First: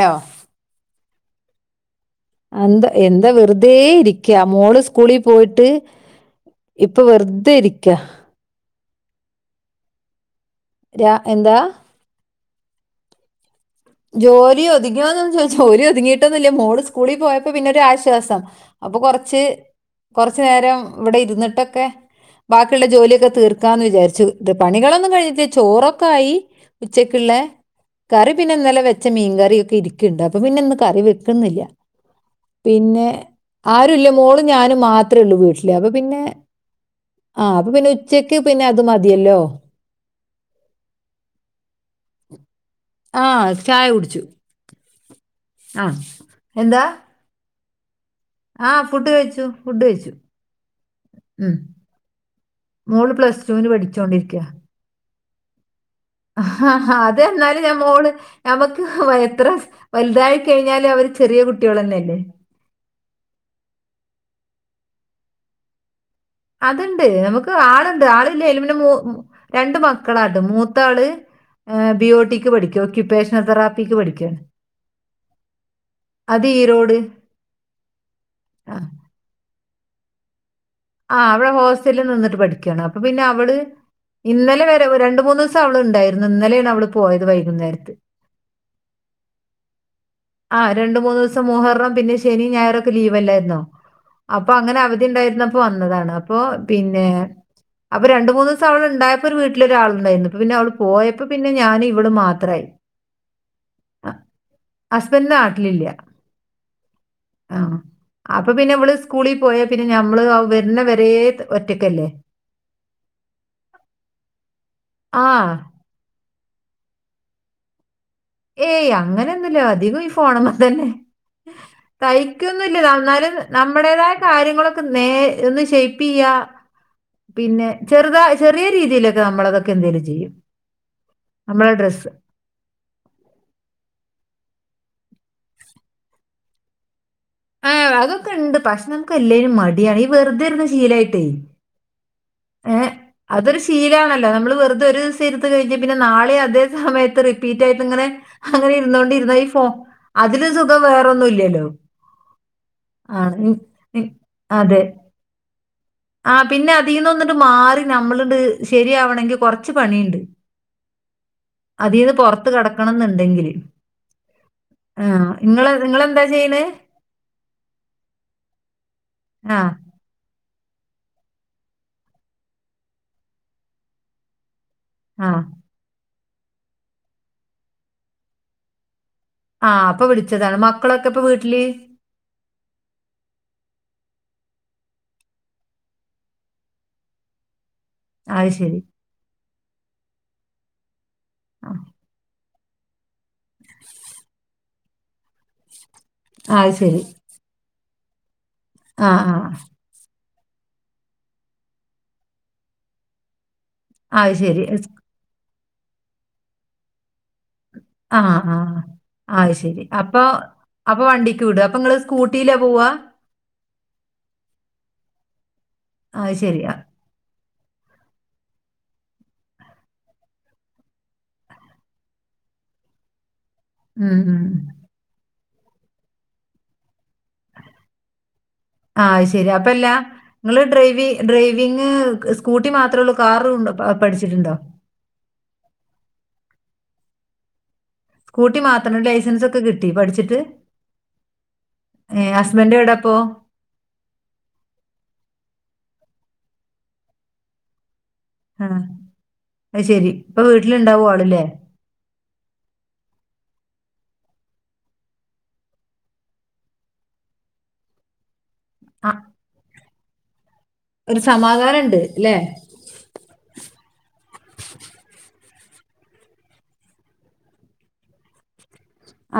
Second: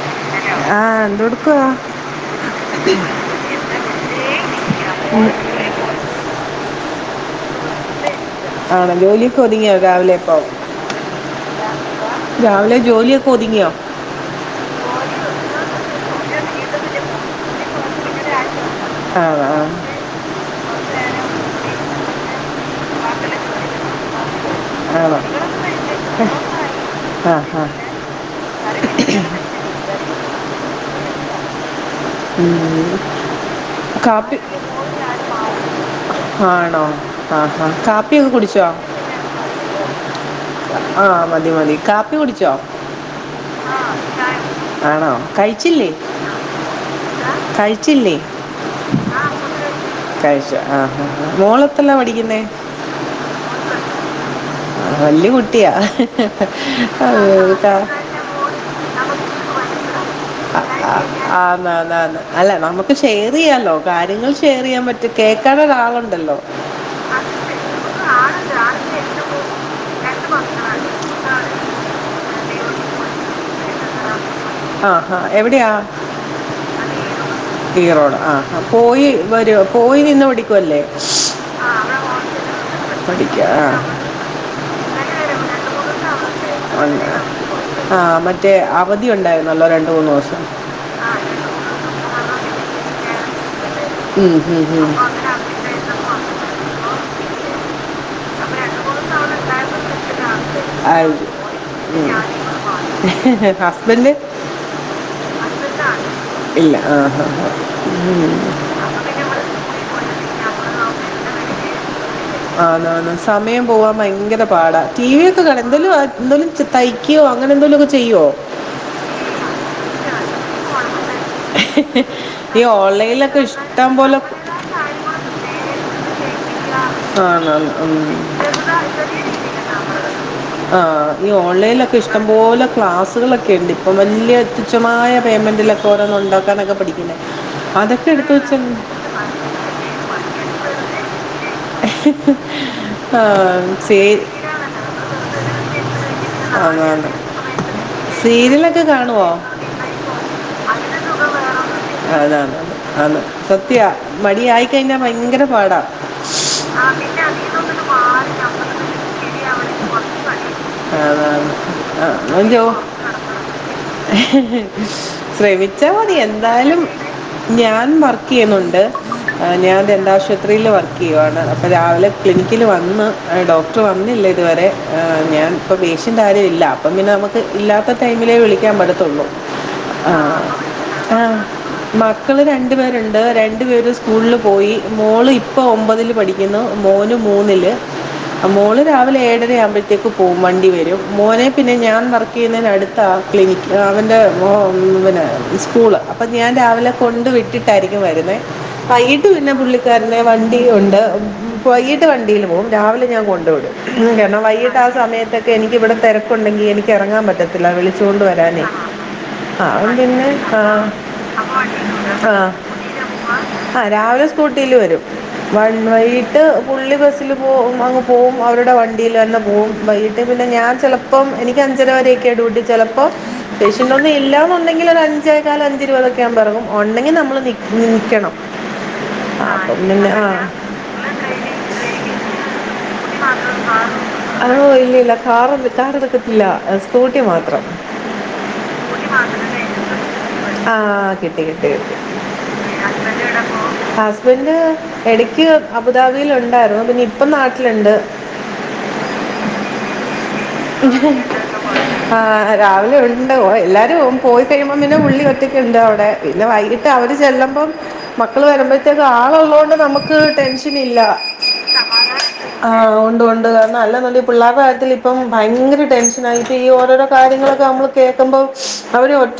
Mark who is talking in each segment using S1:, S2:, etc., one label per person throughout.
S1: Hello.
S2: ആഹ എന്തൊഎടുക്കുവാ?
S1: എന്താ എന്താ വെറുതേ ഇരിക്ക മോള്
S2: ഇരിക്കാ
S1: സ്കൂളിൽ
S2: മോനെ
S1: പോയിട്ട്. ഇപ്പൊ വെറുതെ ഇരിക്ക.
S2: ആണോ ജോലിക്കെ ഒതുങ്ങിയോ രാവിലെപ്പോ.
S1: രാ എന്താ
S2: രാവിലെ ജോലിയൊക്കെ ഒതുങ്ങിയോ.
S1: ജോലി ഒതുങ്ങിയൊന്നു ചോദിച്ചാ ജോലി
S2: ഒതുങ്ങാന്നൊക്കെ ജോലി
S1: ഒതുങ്ങിയോയിട്ടൊന്നില്ല. മോള്
S2: ഒതുങ്ങിട്ടൊന്നുല്ല
S1: സ്കൂളിൽ
S2: മോന്
S1: പോയപ്പോ പിന്നെ ഒരു
S2: ഹോസ്പിറ്റലിൽ
S1: ആശ്വാസം. അപ്പൊ
S2: ആയതുകൊണ്ടാ ആണോ ആഹ്
S1: കൊറച്ച് കൊറച്ച നേരം ഇവിടെ ഇരുന്നിട്ടൊക്കെ. ബാക്കിയുള്ള ജോലിയൊക്കെ തീർക്കാമന്ന് വിചാരിച്ചു. ഇ പണികളൊന്നും
S2: അതുകൊണ്ട്
S1: കഴിഞ്ഞിട്ടില്ല. ചോറൊക്കെ ആയി ഉച്ചക്കുള്ള കറി പിന്നെ ഇന്നലെ വെച്ച
S2: കുറച്ച് നേരം
S1: മീൻകറിയൊക്കെ ഇരിക്കുണ്ട് അപ്പൊ പിന്നെ ഇന്ന് കറി വെക്കുന്നില്ല.
S2: ഉം
S1: ആരുല്ല
S2: ബാക്കിയുള്ള ജോലിയൊക്കെ നോക്കിക്കോളും തുണികളൊന്നും വെയിലിട്ട് തുണികളൊന്നും ആയി പിന്നെ കറി വെക്കാനുള്ളത് വെച്ചിട്ടുണ്ട് കറി വെച്ചിട്ടുണ്ട് കാപ്പി
S1: മോളും ഞാനും മാത്രമേ ഉള്ളൂ
S2: മാത്രം
S1: വീട്ടിലേ അപ്പൊ പിന്നെ
S2: ആണോ
S1: ആ അപ്പൊ പിന്നെ ഉച്ചക്ക് പിന്നെ അത് മതിയല്ലോ.
S2: ആഹ മതി മതി കാപ്പി കുടിച്ചോ?
S1: ആഹ ചായ കുടിച്ചു.
S2: ആണോ? കഴിച്ചില്ലേ
S1: ആഹ എന്താ.
S2: കഴിച്ചില്ലേ?
S1: ആ ഫുഡ് കഴിച്ചു ഫുഡ് കഴിച്ചു
S2: കാഴ്ചു ആ
S1: ഉം
S2: മോള് എത്രല്ലാ പഠിക്കുന്നേ?
S1: മോള് പ്ലസ് ടുവിന് പഠിച്ചോണ്ടിരിക്ക.
S2: വല്യ കുട്ടിയാ.
S1: ഹഹ അത്
S2: അയ്യോ,
S1: എന്നാല്
S2: കാ-
S1: ഞമ്മോള് ഞമ്മക്ക് എത്ര വലുതായി കഴിഞ്ഞാല
S2: ആന്ന് ആന്ന് ആന്ന് അല്ല നമുക്ക് ഷെയർ ചെയ്യാലോ. കാര്യങ്ങൾ ഷെയർ അറിയാൻ പറ്റും കേൾക്കാനൊരു ആള്
S1: അത്ണ്ട് നമുക്ക് ആളുണ്ട് ആളില്ല എലമെ മൂ രണ്ട് മ ക്കളാട്ട് മൂത്താള് ബിയോട്ടിക്ക് പഠിക്ക. ക്യുപ്പേഷണൽ തെറാപ്പിക്ക്. പഠിക്കുവ
S2: ആഹഹ എവിടെയാ?
S1: ഈരോട്
S2: ഇറോട് ആ പോയി വരോ പോയി നിന്ന് പഠി
S1: ആ അവടെ ഹോസ്റ്റലിൽ നിന്നിട്ട് പഠിക്കയാണ്. അപ്പൊ പിന്നെ
S2: പഠിക്കുക
S1: അവള് ഇന്നലെ രണ്ട് മൂന്ന് ദിവം അവള് ഉണ്ടായിരു.
S2: ആ
S1: ന്നലെയാണ്
S2: ഉണ്ട്.
S1: പോയത് വൈകുന്നരം. ത്ത്
S2: ആ മറ്റേ അവധി ഉണ്ടായിരുന്നല്ലോ രണ്ട് മൂന്ന് ദിവസം
S1: ആ രണ്ട് മൂന്ന്. ന്നു ദിവസം മുഹറം പിന്നേ ശനി ഞായറൊക്കെ ലീവല്ലായിര്ന്നോ
S2: ഉം,
S1: അപ്പോ
S2: ഉം,
S1: അങ്ങനെ
S2: ഉം.
S1: അവധിണ്ടായിര്ന്ന യിരുന്നപ്പോ
S2: അങ്ങനെ
S1: താണ് അപ്പൊ പിന്നെ അപ്പൊ രണ്ട് മൂന്നൂസം അവൾ
S2: മൂന്ന്
S1: ഇണ്ടായപ്പോ
S2: തവണ
S1: ഒരു
S2: ഉണ്ടായിരുന്നു വെച്ചിട്ട്
S1: വീട്ടിലൊരാള്ണ്ടായിന്നു അപ്പ പിന്നെ
S2: ആൾക്ക്
S1: അവള്
S2: ആയി.
S1: പോയപ്പോ പിന്നെ
S2: പോയി.
S1: ഞാനിവളും
S2: ഞാനിവിടെ
S1: മാത്രായി.
S2: വാങ്ങി. ഹസ്ബൻഡ്
S1: അഹ് ഹസ്ബൻഡ് നാട്ടിലില്ല
S2: ഹസ്ബൻഡാണ്. ഇല്ല ആ ഹാ ഹാ.
S1: ആഹ്
S2: ഉം.
S1: അപ്പൊ പിന്നെ ഇവള് സ്കൂളിൽ പോയാ പിന്നെ ഞാ- നമ്മള് വരുന്ന വരേ ഒറ്റക്കല്ലേ
S2: ആന് ആന് സമയം പോവാൻ ഭയങ്കര പാടാ ടി വി
S1: ആ
S2: ഒക്കെ കാണും എന്തെലും എന്തൊലും- തൈക്കുവോ അങ്ങനെയെന്തേലും ഒക്കെ -
S1: ഏയ് അങ്ങനൊന്നില്ല അധികം ഈ ഫോണുംമേ തന്നെ-
S2: ഈ
S1: തയ്ക്കൊന്നില്ല എന്നാലും
S2: ഓൺലൈനിലൊക്കെ ഇഷ്ടം
S1: നമ്മുടേതായ
S2: പോലെ
S1: കാര്യങ്ങളൊക്കെ നേ ഒന്ന് ചെയി-
S2: ആഹ ന ഉം
S1: ചെറുതാ ചെറിയ
S2: [unintelligible]
S1: രീതിയിലൊക്കെ നമ്മളതൊക്കെ എന്തേലും ചെയ്യും.
S2: ആ നീ
S1: നമ്മളെ
S2: ഓൺലൈനിലൊക്കെ
S1: ഡ്രസ്സ്
S2: ഇഷ്ടം പോലെ ക്ലാസ്- സ്സുകളൊക്കെ ഉണ്ട് ഇപ്പം വലിയ തുച്ഛമായ പേ്മെന്റിലൊക്കെ ഓരോന്ന് ഉണ്ടാക്കാനൊക്കെ പഠിക്കുന്ന-
S1: ആഹ അതൊക്കെ ഇണ്ട് പക്ഷെ നമുക്ക് എല്ലാവരും മടിയാണ് ഈ വെറുതെയിരുന്ന ശീലയിട്ടേ
S2: [inaudible]
S1: അതൊരു
S2: സീ
S1: ശീലാണല്ലോ നമ്മള് വെറുതെ ഒരു ദിവസം ഇരുന്ന് കഴിഞ്ഞ പിന്നെ നാളെ അതേ
S2: അതാണ്
S1: സമയത്ത് റിപ്പീറ്റ് ആയിട്ട് ഇങ്ങ- അതെ അങ്ങനെ
S2: സീരിയലൊക്കെ
S1: ഇരുന്നോണ്ട്
S2: കാണുമോ
S1: ഇരുന്ന ഈ ഫോ അതില് സുഖം വേറോന്നും ഇല്ലല്ലോ
S2: അതെ അതെ
S1: ആണ്. ഉം
S2: സത്യ
S1: ഉം
S2: മടിയായിക്കഴിഞ്ഞാൽ ഭയങ്കര പാടാ
S1: ആ പിന്നെ അതിന്ന് ഒന്നിട്ട് മാറി നമ്മളട് ശരിയാവണമെങ്കിൽ കൊറച്ച് പണിയുണ്ട്
S2: ആഹ് അ ല്യോ
S1: കടക്കണം എന്നുണ്ടെങ്കില്.
S2: [unintelligible]
S1: ആഹ് ഇങ്ങള്
S2: ശ്രമിച്ചാമതി
S1: നിങ്ങളെന്താ ചെയ്യണേ?
S2: എന്തായാലും- ഞാൻ വർക്ക് ചെയ്യുന്നുണ്ട്
S1: ആഹ്
S2: ഞാൻ ദന്താആശുപത്രി - ത്രിയിൽ വർക്ക് ചെയ്യുവയാണ് അപ്പോ രാവിലെ ക്ലിനിക്കിൽ വന്ന് ഡോക്ടർ വന്നില്ലേ ഇതുവരെ
S1: ആഹ്.
S2: ഞാൻ ഇപ്പം പേഷ്യന്റ് ആരുമില്ല അപ്പം പിന്നനെ നമുക്ക് ഇല്ലാത്ത ടൈമിലേ വിളിക്കാൻ പറ്റത്തുള്ളൂ
S1: ആ അപ്പൊ
S2: ആഹ്
S1: വിളിച്ചതാണ് മക്കളൊക്കെ
S2: ആ
S1: ഇപ്പൊ വീട്ടില്
S2: മക്കള് രണ്ടു പേരുണ്ട് രണ്ടു പേരും സ്- കൂളിൽ പോയി മോള് ഇപ്പോൾ ഒമ്പതിൽ പഠിക്കുന്നു മോന് മൂന്നില്
S1: അത് ശരി
S2: മോള് രാവിലെ ഏഴര ആവുമ്പോഴത്തേക്ക് പോവും വണ്ടി വരും മോനെ
S1: ആ
S2: പിന്നെ ഞാൻ വർക്ക് ചെയ്യുന്നതിന് അടുത്ത - ടുത്ത ക്ലിനിക് അവന്റെ മോ പിന്നെ സ്കൂള് അപ്പ ഞാൻ
S1: അത്
S2: രാവിലെ
S1: ശരി
S2: കൊണ്ട് വിട്ടി- ട്ടായിരിക്കും വരുന്നെ
S1: ആ
S2: വൈകിട്ട്
S1: ആ
S2: പിന്നെ പുള്ളിക്കാരന്റെ വണ്ടി ഉണ്ട് വൈകിട്ട് വണ്ടിയിൽ പോകും രാവിലെ ഞാൻ കൊണ്ട് വിടും
S1: അത്
S2: കാരണം
S1: ശരി
S2: വൈകീട്ട് ആ
S1: സ്-
S2: സമയത്തൊ ക്കേ എനിക്കിവിടെ തെരക്കുണ്ടെങ്കിൽ എനിക്ക് ഇറങ്ങാൻ പറ്റത്തില്ല വിളിച്ചു
S1: ആ
S2: കൊണ്ട്
S1: ആ
S2: വരാനേ
S1: അത് ശരി
S2: അവൻ
S1: അപ്പൊ
S2: പിന്നെ ആഹ്
S1: അപ്പൊ വണ്ടിക്ക് വിടും അപ്പൊ നിങ്ങള്
S2: ആഹ്
S1: സ്കൂട്ടിയിലാ പോവാ
S2: ആഹ് രാവിലെ സ്കൂട്ടിൽ വരും വന്നി
S1: അത്
S2: ട്ട്
S1: ശരി ആ,
S2: പുള്ളി ബസ്സില് പോകും അങ്ങ് പോവും അവരുടെ വണ്ടിയിൽ തന്നെ പോകും വൈകിട്ട് പിന്നെ ഞാൻ ചിലപ്പം എനിക്ക് അഞ്ചര വരെയൊക്കെ ഡ്യൂട്ടി ചെലപ്പോ പേഷ്യന്റ് ഒന്നും
S1: ഉം ഉം.
S2: ഇല്ലാന്നുണ്ടെങ്കിൽ ഒരു അഞ്ചേ കാൽ അഞ്ച് ഇരുപത് ഒക്കെ അവുമ്പോ ഇറങ്ങും ഒ ണ്ടെങ്കിൽ നമ്മള് നിക് നിക്കണം ആ പിന്നെ ആഹ
S1: ഡ്രൈവിംഗ് സ്കൂട്ടി മാത്രമേ ഉള്ളൂ കാറും പഠിച്ചിട്ടുണ്ടോ
S2: കാറ് കാറെടുക്കത്തില്ല സ്കൂട്ടി മാത്രം
S1: സ്കൂട്ടി മാത്രം ലൈസൻസ് ഒക്കെ കിട്ടി പഠിച്ചിട്ട്
S2: ആഹ് കിട്ടി കിട്ടി കിട്ടി
S1: ഹസ്ബൻഡ് എവിടെ അപ്പോ
S2: ഹസ്ബൻഡ് എവിടാ ഇപ്പോൾ ഹസ്ബൻഡ് ഇടക്ക് അബുദാബിൽ ഉണ്ടായിരുന്നു പിന്നെ ഇപ്പോ നാട്ടിലുണ്ട്
S1: ആഹ് അത് ശരി ഇപ്പൊ വീട്ടിലുണ്ടാവും ആളില്ലേ
S2: ആഹ് രാവിലെ ഉണ്ട് പോയി എല്ലാരും പോയി കഴിയുമ്പം പിന്നെ പുള്ളി ഒറ്റക്കുണ്ട് അവിടെ പിന്നെ വൈകിട്ട് അവര് ചെല്ലമ്പം മ ക്കള് വരുമ്പഴത്തേക്കും
S1: ആ
S2: ആള് ഉള്ളോണ്ട് നമുക്ക് ടെൻ ഷനില്ല
S1: ഒരു സമാധാനം ഉണ്ട് അല്ലേ
S2: ആഹ് ഉണ്ട് ഉണ്ട് കാരണം അല്ലെന്നുണ്ടേൽ പിള്ളേരുടെ കാര്യത്തിൽ ഇപ്പം ഭയങ്കര ടെൻഷനാ ഇപ്പോ ഈ ഓരോരോ കാര്യങ്ങളൊക്കെ മ്മള് കേക്കുമ്പോ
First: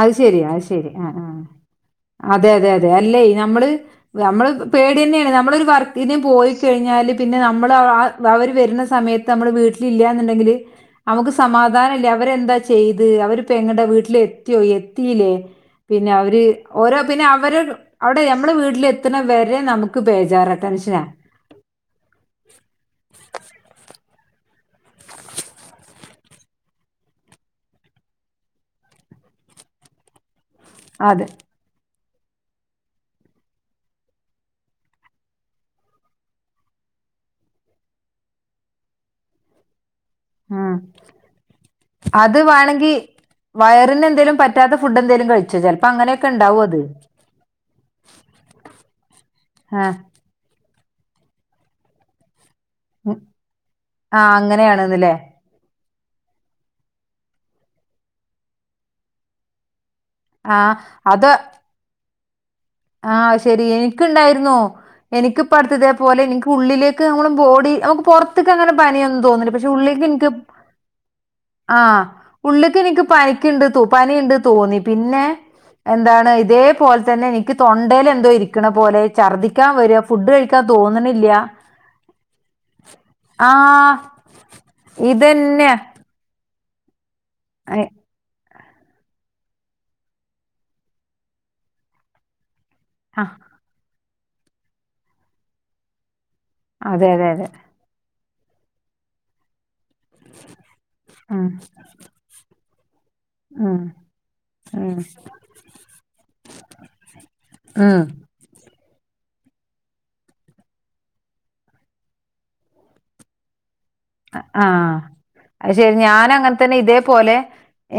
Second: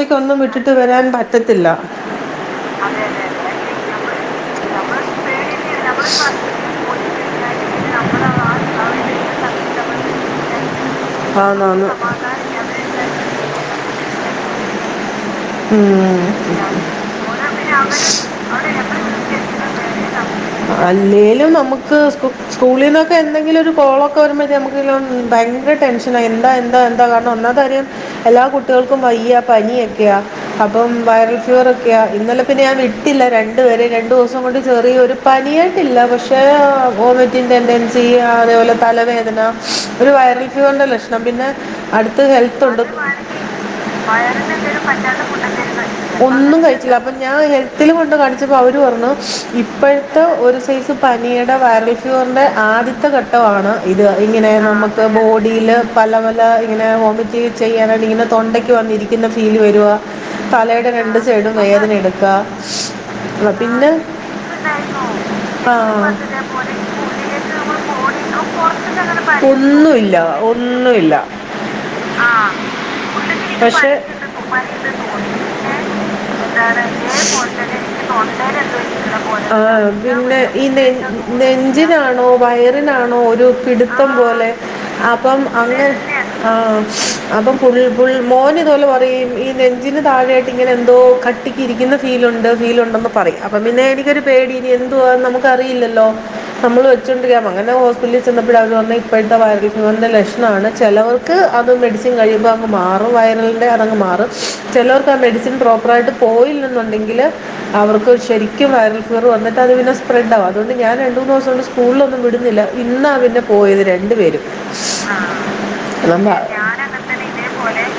S1: അത് ശെരി അത് ശെരി ആ
S2: പറ്റത്തില്ല
S1: ആ അതെ അതെ അതെ അല്ലേ നമ്മള്
S2: അതെ
S1: നമ്മള്
S2: നമ്മൾ
S1: പേടി
S2: നമ്മൾ
S1: തന്നെയാണ് നമ്മളൊരു
S2: പേടിച്ച് നമ്മൾ
S1: വർക്കിന് പോയി കഴിഞ്ഞാൽ
S2: പോയി
S1: ഞാല് പിന്നെ നമ്മള്
S2: കഴിഞ്ഞാൽ നമ്മൾ ആ
S1: അവര് വര്ന്ന
S2: ആ
S1: സമയത്ത്
S2: ഒരു
S1: നമ്മള് വീട്ടില്
S2: സമയത്ത്
S1: ഇല്ലാന്നുണ്ടെങ്കില് നമുക്ക്
S2: നമ്മൾ ആന്നാന്ന്
S1: സമാധാനം ഇല്ല അവരെന്താ
S2: സമാധാനിക്കാതെ
S1: ചെയ്ത് അവരിപ്പ എങ്ങട വീട്ടിൽ എത്തിയോ എ ത്തീല്ലേ പിന്നെ അവര്
S2: ഉം.
S1: ഓരോ പിന്നെ അവര് അവിടെ ഞമ്മള് വീട്ടിലെത്തണവരെ നമുക്ക് ബേജാറാ ടെൻഷനാ
S2: അല്ലേലും നമുക്ക് സ്‌കൂ സ്കൂളിന്നൊക്കെ എന്തെങ്കിലും ഒരു കോളോ നമുക്ക്‌ ഭയങ്കര ടെൻഷന എന്താ എന്താ എന്താ കാരണം ഒന്നാത്തെ കാര്യം എല്ലാ കുട്ടികൾക്കും വയ് യ്യ പനിയൊക്കെയാ അപ്പം
S1: അതെ
S2: വൈറൽ ഫീവറൊ ക്കെയാ ഇന്നലെ പിന്നെ ഞാൻ വിട്ടില്ല. രണ്ടുപേരെ രണ്ടു ദിവസം കൊണ്ട് ചെറിയ ഒരു പനിയ ആയിട്ടില്ല പക്ഷെ വോമിറ്റിംഗ് ടെൻഡൻസി അതേപോലെ തലവേദന ഒരു വൈറൽ
S1: ഉം.
S2: ഫിവറിൻ്റെ ലക്ഷണം പിന്നെ അടുത്ത്
S1: അത്
S2: ഹെൽത്തുണ്ട്.
S1: വേണമെങ്കിൽ വയറിന് എന്തെലും പറ്റാത്ത
S2: എന്തെങ്കിലും
S1: ഫുഡ് എന്തേലും കഴിച്ചോ
S2: ഫുഡൊക്കെ
S1: ചെലപ്പോ
S2: കഴിക്കും
S1: അങ്ങന
S2: ഒന്നും കഴിച്ചില്ല അപ്പൊ ഞാൻ ഹെൽത്തിൽ കൊണ്ട് കാണിച്ചപ്പോ അവര് പറഞ്ഞു
S1: ആ
S2: ഇപ്പോഴത്തെ ഒരു സൈസ് പനിയുടെ വൈറൽ ഫീവറിന്റെ ആദ്യത്തെ
S1: ഉം.
S2: ഘട്ടവാണ് ഇത്
S1: ആ
S2: ഇങ്ങനെ നമുക്ക്
S1: അങ്ങനെയാണെന്നല്ലേ
S2: ബോഡിയില് പല പല ഇങ്ങനെ വോമിറ്റ് ചെയ്യാനായി ഇങ്ങനെ തൊണ്ടയ്ക്ക് വന്നിരിക്കുന്ന ഫീല് വരുവ
S1: ആ
S2: തലേടെ രണ്ട്
S1: അത്
S2: സൈടും വേദനെടു
S1: ആഹ് ശെരി എനിക്ക്‌ ഇണ്ടായിരുന്നു.
S2: എനിക്കുണ്ടായിരുന്നു
S1: എനിക്കിപ്പടുത്തിതേ
S2: ആ
S1: പോലെ എനിക്ക്
S2: ഇതേപോലെ
S1: ഉള്ളിലേക്ക്ങ്ങാനം പോ
S2: ഉള്ളിലേക്ക്
S1: ക്കൂടി
S2: നമ്മൾ
S1: നമുക്ക്
S2: ബോഡി
S1: പൊറത്തേക്കങ്ങനെ
S2: പുറത്തുനിന്ന്
S1: പനിയൊന്നും
S2: അങ്ങനെ പനി
S1: തോന്നില്ല പക്ഷെ ഉള്ളേക്ക്
S2: ഒന്നുമില്ല
S1: എനിക്ക്
S2: ഒന്നുമില്ല
S1: ആഹ്
S2: ആഹ്
S1: ഉള്ളേക്ക് എനിക്ക്
S2: പുള്ളിക്ക്
S1: പനിക്കുണ്ട് തോ പനിയുണ്ട്
S2: പഠിച്ചിട്ട്
S1: തോന്നി.
S2: പഠിച്ചിട്ട്
S1: പിന്നെ
S2: തോന്നി.
S1: എന്താണ്
S2: പക്ഷെ
S1: ഇതേപോലെ തന്നെ നിക്ക് നിക്ക് തൊണ്ടേൽ എന്തോ ഇരിക്കണ പോലെ ഛർദ്ദിക്കാൻ
S2: ആ
S1: വര ഫുഡ്
S2: പിന്നെ ഈ
S1: കഴിക്കാൻ
S2: നെ
S1: തോന്നണില്ല്യാ.
S2: നെഞ്ചിനാണോ വയറിനാണോ ഒരു പിടുത്തം പോലെ അപ്പം
S1: ഇതന്നെ
S2: അങ്ങ ആ അപ്പം പുൾ
S1: ഐ,
S2: പുൾ മോനിതു പോലെ പറയും ഈ നെഞ്ചിന് താഴെയായിട്ട് ഇങ്ങനെ എന്തോ കട്ടിക്ക് ഇരിക്കുന്ന ഫീലുണ്ട് ഫീൽ ഉണ്ടന്ന്
S1: ആ
S2: പറയാം അപ്പ പിന്നെ എനി ക്കൊരു പേടി ഇനി എന്തുവാന്ന് നമുക്ക്‌ അറിയില്ലോ നമ്മള്
S1: അതെ അതെ
S2: വച്ചൊണ്ടിരിക്ക
S1: അതെ
S2: അങ്ങനെ ഹോസ്പിറ്റലി ചെന്നപ്പോഴ അവർ വന്ന് ഇപ്പോഴത്തെ വൈറൽഫിവറിന്റെ ലക്ഷണാണ്. ചെലവർക്ക്
S1: ഉം
S2: അത് മെഡിസിൻ കഴിയുമ്പോ അങ് മാറും അപ്പോ വൈറലിന്റെ
S1: ഉം
S2: അതങ് മാറും.
S1: ഉം
S2: ചെലോർക്ക് ആ മെഡിസിൻ പ്രോപ്പർ ആയിട്ട് പോയില്ലന്നുണ്ടെങ്കില്
S1: ഉം
S2: അവർക്ക് ശെരിക്കും വൈറൽ ഫീവർ വന്നിട്ട് അത് പിന്നെ സ്പ്രഡ് ആകും. അതുകൊണ്ട് ഞാൻ രണ്ട് മൂന്ന് ദിവസം കൊണ്ട് സ്കൂളിലൊന്നും വിടുന്നില്ല ഇന്നാ പിന്നെ പോയത് രണ്ട്
S1: ആഹ് അത് ശരി ഞാൻ
S2: അല്ലെന്നാ
S1: അങ്ങനെ തന്നെ
S2: ഞാൻ അങ്ങനെ
S1: ഇതേപോലെ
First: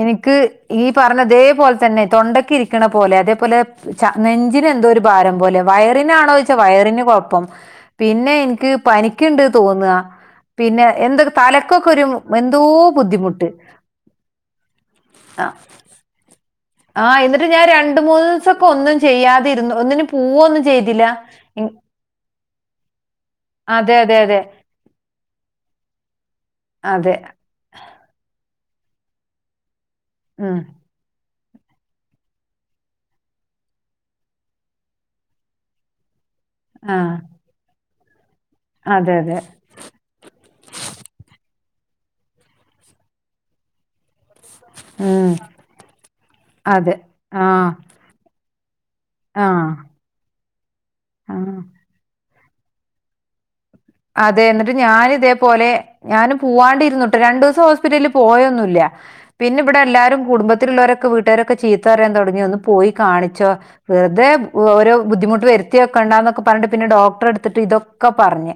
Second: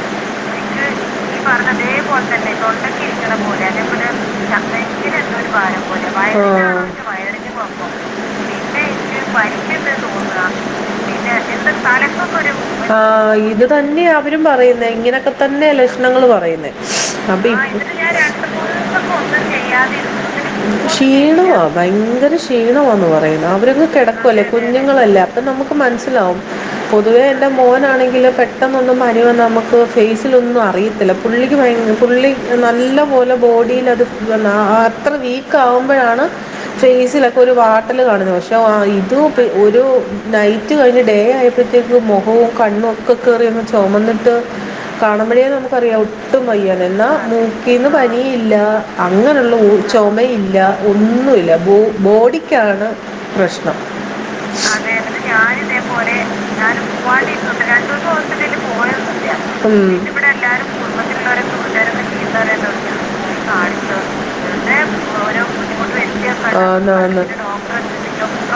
S1: എനിക്ക് ഈ പറ
S2: ഈ പറഞ്ഞ
S1: അതേപോലെ തന്നെ തൊണ്ടക്ക്‌
S2: തന്നെ
S1: ഇരിക്കണ
S2: തൊണ്ടയ്ക്ക്
S1: പോലെ
S2: ഇരിക്കണ
S1: അതേപോലെ ച നെഞ്ചിന് എന്തോ ഒരു
S2: ശബ്ദത്തിന്
S1: ഭാരം പോലെ വയറിന് ണോച്ചാ
S2: വയറിനാണോ
S1: വയറിന്
S2: എനിക്ക്
S1: കൊഴപ്പം
S2: കുഴപ്പം
S1: പിന്നെ എനിക്ക്
S2: പിന്നെ
S1: പനിക്കുണ്ട് തോന്ന
S2: പരിക്കുണ്ട് തോന്നുക
S1: പിന്നെ എന്തൊ തലക്കൊക്കെ ഒരു എന്തോ ബുദ്ധിമുട്ട്
S2: ഇത് തന്നെയാ അവരും പറയുന്നത് ഇങ്ങനൊക്കെ
S1: അ
S2: തന്നെ ലക്ഷണങ്ങൾ പറയുന്നത്
S1: ആഹ് എന്നിട്ട്
S2: അപ്പൊ ആ
S1: ഞാൻ
S2: ഇ- ഇതിന്
S1: രണ്ട് മൂന്നൊസക്കെ
S2: മൂന്ന്
S1: ഒന്നും
S2: ദിവസം ചെയ്തില്ല
S1: ചെയ്യാതിരുന്നു. ഒന്നിനും പൂവ ഒന്നും ചെയ്തില്ല.
S2: ആ
S1: ഇ-
S2: ഭയങ്കര ക്ഷീണമാന്നു പറയുന്നു അവരങ്ങ്
S1: അതെ അതെ അതെ
S2: കിടക്കുല്ലേ കുഞ്ഞുങ്ങളല്ലേ അപ്പം നമുക്ക് മനസ്സിലാവും.
S1: അതെ
S2: പൊതുവേ എന്റെ മോനാണെങ്കില് പെട്ടെന്നൊന്നും പനി വന്നാ നമുക്ക് ഫേസില്
S1: ഉം
S2: ഒന്നും അറിയ പുള്ളിക്ക് ഭയ് പുള്ളി നല്ല പോലെ ബോഡിൽ അത് ആ അത്ര വീക്ക ആകുമ്പോഴാണ്
S1: ആഹ്
S2: ഫേസിലൊക്കെ ഒരു വാട്ടല് കാണുന്നെ. പക്ഷേ
S1: അതെ
S2: ഇതു
S1: അതെ
S2: ഒരു നൈറ്റ് കഴിഞ്ഞ് ഡേ ആയപ്പഴ്‌ ത്തേക്ക് മുഖവും കണ്ണും ഒക്കെ കേറിയങ്ങ് ചൊമന്നിട്ട്
S1: ഉം
S2: കാണുമ്പഴേ നമു പറയാ ഒട്ടും വയ്യാന്ന്
S1: അതെ
S2: എന്നാ
S1: ആഹ്
S2: മൂക്കീന്ന് പനി ഇല്ല അങ്ങനെള്ള ഓ
S1: ആഹ്
S2: ചൊമ ഇല്ല ഒന്നുംല്ല
S1: ആഹ്
S2: ബോ ബോഡിക്കാണ് പ്രശ്നം.
S1: അതെ എന്നിട്ട് ഞാന് ഇതേപോലെ
S2: ഞാനിതേപോലെ
S1: ഞാനും
S2: ഞാൻ
S1: പൂവാണ്ട് ഇരുന്നൂട്ടോ
S2: പോവാണ്ട്
S1: രണ്ടുസം
S2: ഇരുന്നിട്ട് രണ്ടു മൂന്ന്
S1: ഹോസ്പിറ്റലില്
S2: ഹോസ്പിറ്റലിൽ
S1: പോയൊന്നുല്ല.
S2: പോയൊന്നുമില്ല
S1: പിന്നെ ഇവിടെ
S2: ഉം. പിന്നെ
S1: എല്ലാരും പു
S2: എല്ലാവരും
S1: കുടുംബത്തിലുള്ളവരൊക്കെ വീട്ടുകാരൊക്കെ
S2: കൂട്ടുകാരൊക്കെ
S1: ചീത്തറയാൻ
S2: ചീത്ത
S1: തൊടങ്ങി ഒന്ന് പോയി
S2: പറയാനൊക്കെ
S1: കാണിച്ചോ
S2: വെറുതെ
S1: വെർതെഓരോ ബുദ്ധിമു
S2: ഓരോ
S1: ഇങ്ങോട്ട്‌ വരുത്തി
S2: ബുദ്ധിമുട്ട്
S1: വെക്കെണ്ടാന്നൊക്കെ
S2: വരുത്തിയൊക്കെ
S1: പറഞ്ഞിട്ട് പിന്നെ
S2: ആണ്, ആണ്. ഡോക്ടറെ
S1: ഡോക്ടറെടുത്തിട്ട്
S2: ഒക്കെ
S1: ഇതൊക്കെ
S2: പറഞ്ഞു
S1: പറഞ്ഞ്.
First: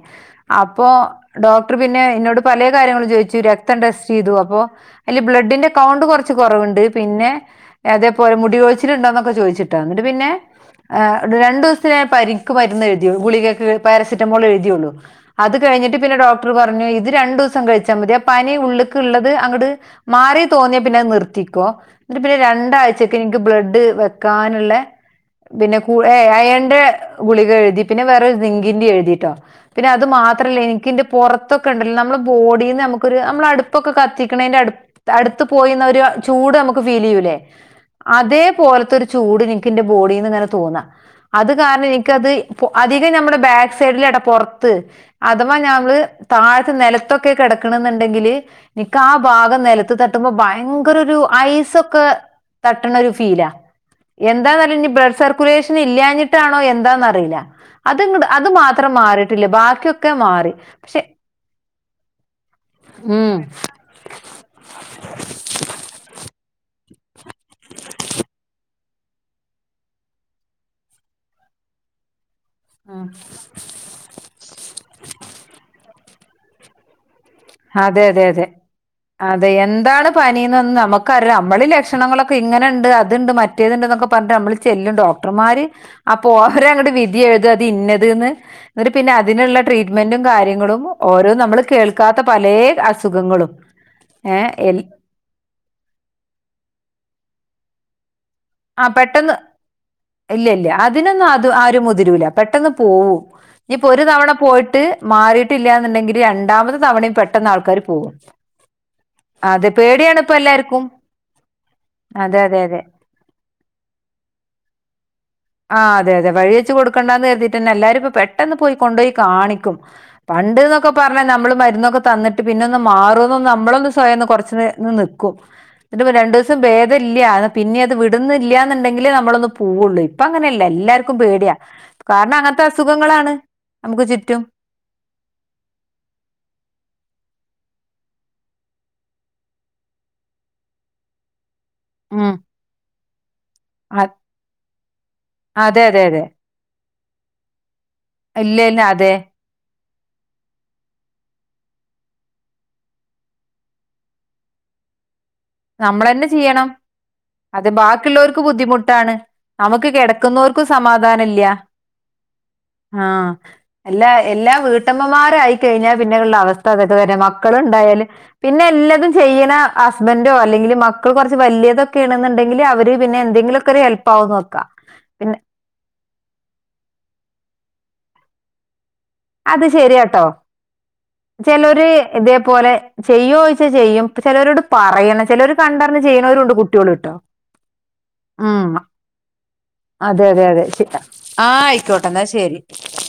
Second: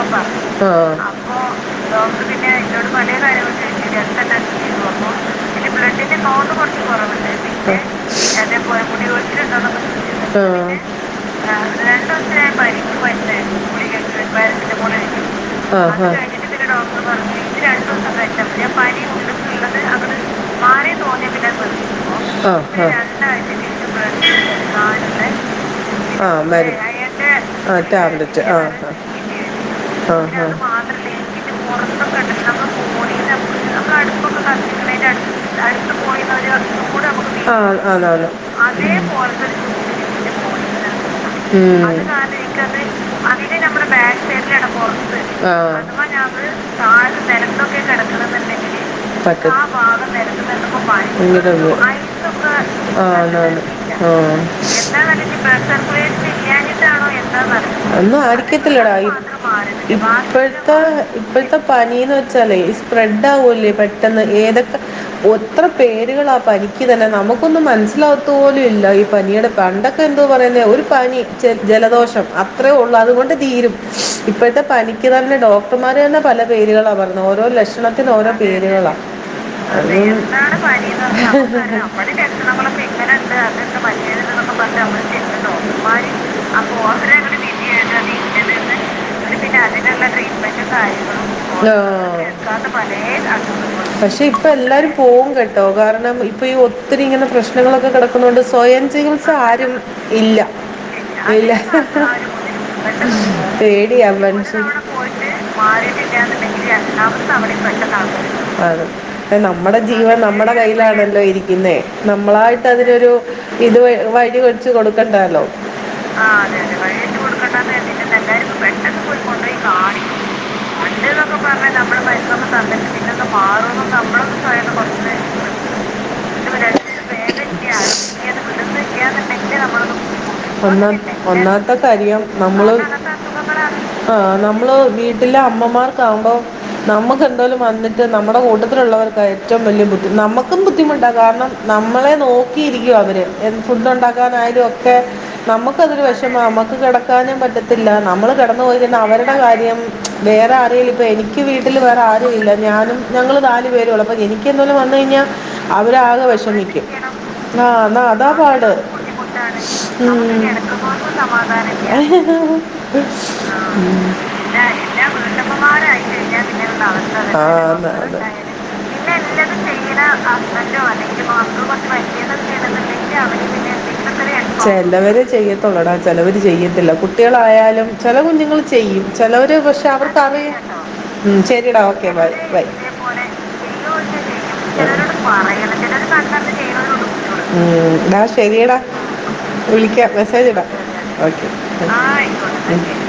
S1: അപ്പൊ
S2: ആ അപ്പോ
S1: ഡോക്ടർ പിന്നെ ഇന്നോട് പല കാര്യങ്ങളും ചോയിച്ചു രക്തം ടെസ്റ്റ് ചെയ്തു അപ്പൊ അല്ല ബ്ലഡിന്റെ കൗണ്ട് കുറച്ച് കുറവുണ്ട്. പിന്നെ അതേപോലെ മുടി തൊഴിച്ചിലുണ്ടോന്നൊക്കെ ചോദിച്ചിട്ട്
S2: കൊഴിച്ചിലുണ്ടോന്നൊക്കെ
S1: എന്നിട്ട്
S2: ചോദിച്ചു
S1: പിന്നെ
S2: ആ പിന്നെ,
S1: രണ്ട്
S2: ആ,
S1: ദിവസ
S2: ദിവസത്തിനായ
S1: പരിക്ക് മരുന്ന് എഴുതിയോ
S2: പറ്റായിരുന്നു
S1: ഗുളികക്ക്
S2: ഗുളിക
S1: പാരസെറ്റമോൾ
S2: മരുന്നിന്റെ
S1: എഴുതിയുള്ളൂ.
S2: കൂടെ ഇരിക്കും.
S1: അത് കഴിഞ്ഞിട്ട് പിന്നെ ഡോക്ടർ പറഞ്ഞു ഇത് രണ്ടു ദിവസം കഴിച്ചാൽ മതി ആ പനി ഉള്ക്ക് ഉള്ളത് അങ്ങട് മാറി തോന്നിയ പിന്നെ നിർത്തിക്കും. [unintelligible] വിന്നെ രണ്ടാഴ്ചക്ക് ബ്ല് ഡ് വെക്കാനുള്ള പിന്നെ കൂ പി അയേ
S2: ആ, മരുന്ന്. പിന്നെ
S1: അയേണിന്റെ
S2: അയാളുടെ
S1: ഗുളിക
S2: ആ,
S1: എഴുതി പിന്നെ വേറെ
S2: ആ, ആ. ആ,
S1: സിങ്കിന്റെ
S2: പിന്നെ
S1: എഴുതിട്ടോ. പിന്നെ അതു
S2: ആ. അത്
S1: മാത്രമല്ല എനിക്കിൻറെ
S2: എനിക്കിത്
S1: പുറൊത്തൊക്കെണ്ടല്ലോ നമ്മുടെ
S2: പുറത്തൊക്കെ ഉണ്ടല്ലോ.
S1: ബോഡീന്ന്
S2: നമ്മുടെ
S1: നമുക്കൊരു
S2: യിൽ നമുക്ക്
S1: നമ്മളടുപ്പൊക്കെ
S2: നമുക്ക് അടുപ്പൊക്കെ
S1: കത്തിക്കുന്നതിൻ്റെ അടു
S2: കത്തിക്കണേന്റെ
S1: അടുത്ത
S2: വീടിന്റെ അടുത്ത്
S1: പോയിരുന്ന
S2: അടുത്ത്
S1: ഒരു
S2: പോയിരുന്ന
S1: ചൂട്
S2: ഒരു
S1: നമുക്ക് ഫീൽ
S2: കൂടെ
S1: ചെയ്യൂല്ലേ
S2: വീ- ആ അതാണ്
S1: അതേപോലത്തെ ഒരു ചൂട് ഇൻക്ക് ഇന്റെ ബോഡിന്ന്
S2: ചുറ്റുപാടിന്റെ
S1: ഇങ്ങനെ തോന്ന.
S2: മോളിലാണ്.
S1: അത്
S2: ഉം.
S1: കാരണം എനിക്കത്
S2: കാരണം എനിക്കത്
S1: അധികം നമ്മുടെ
S2: അതിന്
S1: ബാക്ക് സൈഡില ഇട
S2: സൈഡിലാണ്
S1: പുറത്ത്.
S2: ആ
S1: അഥവാ ഞമ്മള്
S2: ഞങ്ങൾ
S1: താഴത്തെ
S2: താഴെ
S1: നിലത്തൊക്കെ കിടക്ക് ണെ
S2: നിരത്തൊക്കെ
S1: ന്ന്ണ്ടെങ്കിൽ
S2: കിടക്കണമെന്നുണ്ടെങ്കിൽ
S1: ഇൻക്കാ ഭാഗ
S2: പറ്റും ആ
S1: മേത്ത്
S2: ഭാഗം
S1: തട്ടുമ്പോ
S2: നിരത്ത് നിന്നപ്പോ
S1: ഭയങ്കരൊരു
S2: ഇങ്ങനെ തന്നെ. ഭയങ്കര
S1: ഐസൊക്കെ തട്ടണ
S2: ആ
S1: ഒരു ഫീലാ
S2: അതാണ് ആ
S1: എന്താന്നറിയില്ല ഇനി
S2: എന്താണ്
S1: ബ്ലഡ്
S2: അതിന്റെ
S1: സർക്കുലേഷൻ ഇല്ലാഞ്ഞിട്ടാണോ
S2: ഇല്ലാഞ്ഞ വെച്ചിട്ടാണോ
S1: എന്താന്നറിയില്ല.
S2: എന്താന്ന് അറിയില്ല.
S1: അത്
S2: ഒന്നും
S1: ങ്ങട് അത് മാത്രം
S2: ആയിരിക്കത്തില്ലടാ ഇ-
S1: മാറിട്ടില്ല.
S2: ഇപ്പോഴത്തെ ഇപ്പോഴത്തെ പനിന്ന് വെച്ചാലേ സ്പ്രെഡ്
S1: ഉം
S2: ആകല്ലേ പെട്ടെന്ന്. [unintelligible] പേരുകളാ പനിക്ക് തന്നെ നമുക്കൊന്നും മനസിലാകത്തോലുല്ല ഈ പനിയുടെ പണ്ടൊക്കെ എന്തോ പറയുന്നെ. ഒരു പനി ജലദോഷം അ അത്രേ ഉള്ളൂ അതുകൊണ്ട് തീരും ഇപ്പോഴത്തെ പനിക്ക് തന്നെ ഡോക്ടർമാർ തന്നെ പല പേരുകളാ പറയുന്നെ ഓരോ
S1: അതെ
S2: ലക്ഷണത്തിന്
S1: അതെ
S2: ഓരോ
S1: അതെ
S2: പേരുകളാണ് അ
S1: നമുക്കറിയാം നമ്മളള് ലക്ഷണങ്ങളൊക്കെ ഇങ്ങനെ ഉണ്ട് അത്ണ്ട്
S2: എങ്ങനെയുണ്ട് അതെന്ത്
S1: മറ്റേതുണ്ട് ന്നൊക്കെ
S2: പറ്റിയതെന്നൊക്കെ
S1: പറഞ്ഞിട്ട്മ്മള്
S2: പറഞ്ഞ്
S1: ചെല്ലും
S2: നമ്മൾ ചെന്ന്
S1: ഡോക്ടർമാര്. അപ്പൊ
S2: ആ
S1: ഓര അങ്ങട്
S2: പോസ്റ്റർ
S1: വിധി
S2: അങ്ങോട്ട്
S1: എഴുതും അത്
S2: എഴുതി
S1: ഇന്നത്ന്
S2: ഇന്നതെന്ന്
S1: എന്നിട്ട് പിന്നെ
S2: എന്നിട്ട്
S1: അതിനുള്ള ട്രീറ്റ്മെന്റും കാര്യങ്ങളും. ഓരോ നമ്മള്
S2: ആ
S1: കേൾക്കാത്ത പലേ അസുഖങ്ങളും
S2: പക്ഷെ ഇപ്പ
S1: ഏഹ് എൽ
S2: എല്ലാരും പോകും കേട ട്ടോ കാരണം ഇപ്പൊ ഈ ഒത്തിരി ഇങ്ങനെ പ്രശ്നങ്ങളൊക്കെ കിടക്ക ന്നൊണ്ട് സ്വയം
S1: ആഹ്
S2: ചികിത്സ
S1: പെട്ടെന്ന്
S2: ആരും ഇല്ല
S1: അതിനൊന്നും അത്
S2: അല്ല
S1: ആരും മുതിരൂല പെട്ടെന്ന് പോവും.
S2: [unintelligible]
S1: ഇനിയിപ്പോ ഒരു തവണ പോയിട്ട് മാറിയിട്ടില്ലാന്നുണ്ടെങ്കില് രണ്ടാമത്തെ തവണയും പെട്ടെന്ന് ആൾക്കാര് പോവും.
S2: അത
S1: അതെ
S2: നമ്മുടെ ജീവൻ
S1: പേടിയാണ്
S2: നമു
S1: ഇപ്പ
S2: നമ്മുടെ
S1: എല്ലാർക്കും.
S2: കയ്യിലാണല്ലോ ഇരിക്കുന്നെ
S1: അതെ അതെ അതെ.
S2: നമ്മളായിട്ട് അതിനൊരു ഇത് വഴി വച്ച് കൊടുക്ക കൊടു കണ്ടാലോ?
S1: ആ് അതെ അതെ വഴി വെച്ച് കൊടുക്കണ്ടാന്ന് കരുതിയിട്ടെന്നെ എല്ലാരും ഇപ്പൊ പെട്ടെന്ന് പോയി കൊണ്ടോയി കാണിക്കും പണ്ട് ഒക്കെ പറഞ്ഞാൽ
S2: എന്നൊക്കെ
S1: നമ്മള്
S2: നമ്മൾ
S1: മര്ന്നൊക്കെ തന്നിട്ട്
S2: മരുന്നൊക്കെ
S1: പിന്നൊന്ന്
S2: പിന്നൊക്കെ
S1: മാറോന്ന്
S2: മാറുമെന്ന്
S1: നമ്മളൊന്ന് സ്വയംന്ന്
S2: നമ്മളൊക്കെ
S1: കുറച്ച്നേ
S2: സ്വയം കുറച്ച്
S1: നിക്കും രണ്ടു ദിവസം ഭേദം ഇല്ല പിന്നെ അത് വിടുന്നില്ലന്നുണ്ടെങ്കിലേ നമ്മളൊന്ന് പോവുള്ളൂ. അങ്ങനെയല്ല
S2: ഒന്ന
S1: എല്ലാർക്കും പേടിയാ
S2: ഒന്നാത്തെ കാര്യം
S1: കാരണം അങ്ങനത്തെ
S2: നമ്മള്.
S1: അസുഖങ്ങളാണ് നമുക്ക്
S2: ആഹ
S1: ചുറ്റും
S2: നമ്മള് വീട്ടിലെ അമ്മമാർ കാവുമ്പോ നമ്മുക്ക് എ േന്തലും വന്നിട്ട്. ഇത് നമ്മുടെ കൂട്ടത്തിലുള്ളവർക്ക ഏറ്റവും വലിയ ബുദ്ധിമുട്ട്നമുക്കും ബുദ്ധിമുട്ടാ കാരണം. നമ്മളെ
S1: ഉം
S2: നോക്കിയിരിക്കു അവര് ഫുഡ്
S1: അ
S2: ഉണ്ടാക്കാനായാലും ഒക്കെ
S1: അതെ
S2: നമുക്ക
S1: അതെ
S2: തൊരു
S1: അതെ
S2: വിഷമാ നമുക്ക് കിടക്കാനും പറ്റത്തില്ല നമ്മള്
S1: ഇല്ല
S2: കിടന്നു
S1: ഇല്ല
S2: പോയിരുന്ന
S1: അതെ
S2: അവരുടെ കാര്യം. വേറെ അറിയില്ല ഇപ്പ എനിക്ക് വീട്ടിൽ വേറെ ആരുല്ല ഞാനും ഞങ്ങള് നാല് പേരൊള്ളൂ അപ്പൊനി എനിക്കെന്തേലും വന് കഴിഞ്ഞാൽ അവരാകെ
S1: നമ്മളന്നെ ചെയ്യണം
S2: വിഷമിക്കും.
S1: അത്
S2: ആഹ നാതാ
S1: ബാക്കിയുള്ളോർക്ക്
S2: പാട്
S1: ബുദ്ധിമുട്ടാണ്.
S2: നമുക്ക്
S1: കെടക്കുന്നോർക്കും സമാധാനല്ല
S2: കെടക്ക്ന്നോട് ത്ത്
S1: ആഹ് എല്ലാ എല്ലാ വീട്ടമ്മമാരായിക്കഴിഞ്ഞാൽ പിന്നെ ഇള്ള അവസ്ഥ
S2: ഇങ്ങനെയുള്ള
S1: അതൊക്കെ തന്നെ
S2: വരുന്നത്.
S1: മക്കൾ
S2: ആ,
S1: ഉണ്ടായി
S2: അതെ,
S1: കഴിഞ്ഞാൽ
S2: അതെ.
S1: പിന്നെ എല്ലതും ചെയ്യുന്ന
S2: എല്ലാതും ചെയ്യണ
S1: ഹസ്ബന്ഡ അല്ലെങ്കിൽ
S2: ഹസ്ബൻഡോ
S1: മക്കൾ
S2: മക്കളോ കുറച്ച്
S1: കുറച്ച്വലിയതൊക്കെ
S2: വലിയതൊക്കെ
S1: ആണെന്നുണ്ടെങ്കിൽ അവര്
S2: ചെയ്യണമെന്നുണ്ടെങ്കിൽ
S1: പിന്നെ എന്തെങ്കിലൊക്കെ ഒരു ഹെല്പാവുന്നെക്ക.
S2: ചെയ്യത്തോെള്ളടാ ചിലവർ ചെയ്യത്തില്ല കുട്ടികളായാലും ചില കുഞ്ഞുങ്ങൾ ചെയ്യും. ചിലവര്
S1: അത്,
S2: പക്ഷെ അവർക്ക്
S1: ശരിയാട്ടോ,
S2: അറിയാം കേട്ടോ? ഉം, ശരിടാ
S1: ചെലര്,
S2: ഓക്കെ ബൈ ബൈ
S1: ഇതേപോലെ,
S2: ഇതേപോലെ
S1: ചെയ്യോ, ചോയ്ച്ച
S2: ചെയ്യുമെന്ന്
S1: ചെയ്യും, ചിലവരോട്,
S2: ചിലരോട്
S1: പറയണം, ചിലർ,
S2: പറയണം
S1: കണ്ടറി
S2: ചിലർ കണ്ടത്
S1: ചെയ്യുന്നവരുണ്ട്, കുട്ട്യൊള്,
S2: ചെയ്യണവരോട്
S1: ട്ടൊ,
S2: കുട്ടിയോട് ഉം, ഡാ
S1: ഉം
S2: ശരിയടാ
S1: [inaudible] [inaudible]
S2: വിളിക്കാം
S1: അതെ, അതെ,
S2: മെസ്സേജ്
S1: അതെ,
S2: ഇടാം
S1: ശ,
S2: ഓക്കെ
S1: ആഹ,
S2: ആ
S1: ആയിക്കോട്ടെ, ന്നാ, ശെരി.
S2: ആയിക്കോട്ടെ ശരി.